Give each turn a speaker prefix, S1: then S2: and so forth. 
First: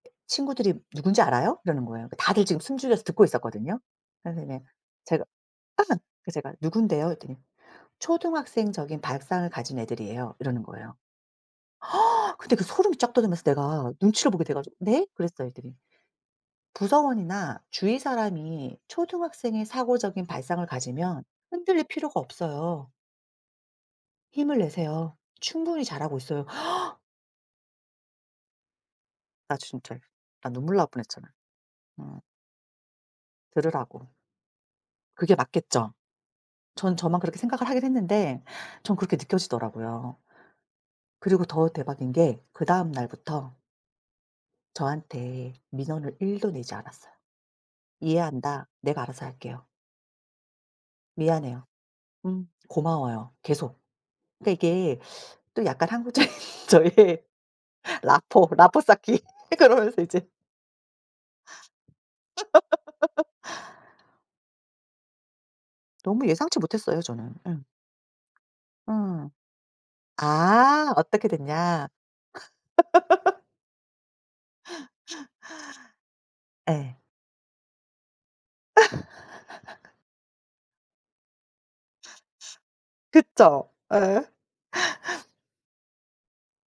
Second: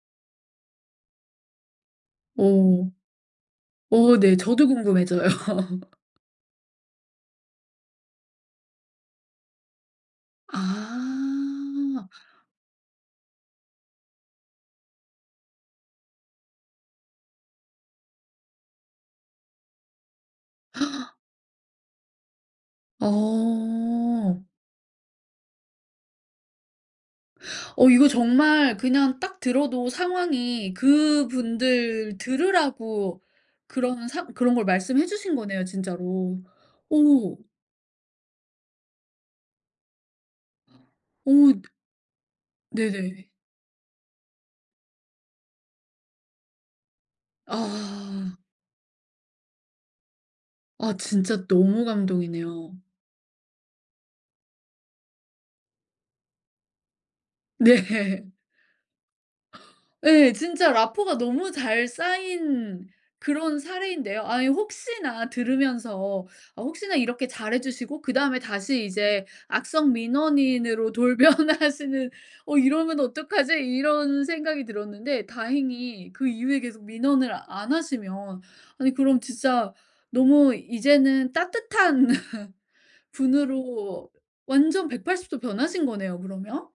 S1: 친구들이 "누군지 알아요?" 이러는 거예요. 다들 지금
S2: 음.
S1: 숨죽여서 듣고 있었거든요.
S2: 어 네.
S1: 그래서 이제
S2: 저도
S1: 제가
S2: 궁금해져요.
S1: 아 그래서 제가 "누군데요?" 이랬더니 "초등학생적인 발상을 가진 애들이에요." 이러는 거예요.
S2: 아.
S1: 근데 그 소름이 쫙 돋으면서 내가 눈치를 보게 돼 가지고 "네?" 그랬어요 했더니 "부서원이나 주위 사람이 초등학생의 사고적인 발상을 가지면 흔들릴 필요가 없어요."
S2: 어.
S1: "힘을 내세요. 충분히 잘하고 있어요."
S2: 어 이거 정말 그냥 딱
S1: 나
S2: 들어도
S1: 진짜 나
S2: 상황이
S1: 눈물 나올 뻔 했잖아.
S2: 그분들
S1: 음.
S2: 들으라고 그런
S1: 들으라고.
S2: 상 그런 걸 말씀해 주신
S1: 그게
S2: 거네요
S1: 맞겠죠.
S2: 진짜로.
S1: 전 저만
S2: 오.
S1: 그렇게 생각을 하긴 했는데 전 그렇게 느껴지더라고요. 그리고
S2: 오.
S1: 더 대박인 게 그 다음
S2: 네네.
S1: 날부터 저한테 민원을 1 도 내지 않았어요.
S2: 아.
S1: "이해한다. 내가 알아서 할게요."
S2: 아 진짜
S1: "미안해요.
S2: 너무
S1: 음
S2: 감동이네요.
S1: 고마워요." 계속. 그니까 이게 또 약간 한국적인 저의
S2: 네.
S1: 라포르 라포르 쌓기. 그러면서 이제
S2: 네. 진짜 라포르 가 너무 잘 쌓인 그런 사례인데요. 아 혹시나 들으면서
S1: 너무 예상치
S2: 어 '혹시나
S1: 못했어요
S2: 이렇게
S1: 저는. 음.
S2: 잘해주시고 그다음에 다시 이제
S1: 음.
S2: 악성 민원인으로
S1: 아. 어떻게 됐냐.
S2: 돌변하시는 어 이러면 어떡하지?' 이런 생각이 들었는데 다행히 그 이후에 계속
S1: 예.
S2: 민원을 안 하시면 아니 그럼 진짜 너무 이제는 따뜻한
S1: 그죠.
S2: 분으로
S1: 예.
S2: 완전 180 도 변하신 거네요 그러면.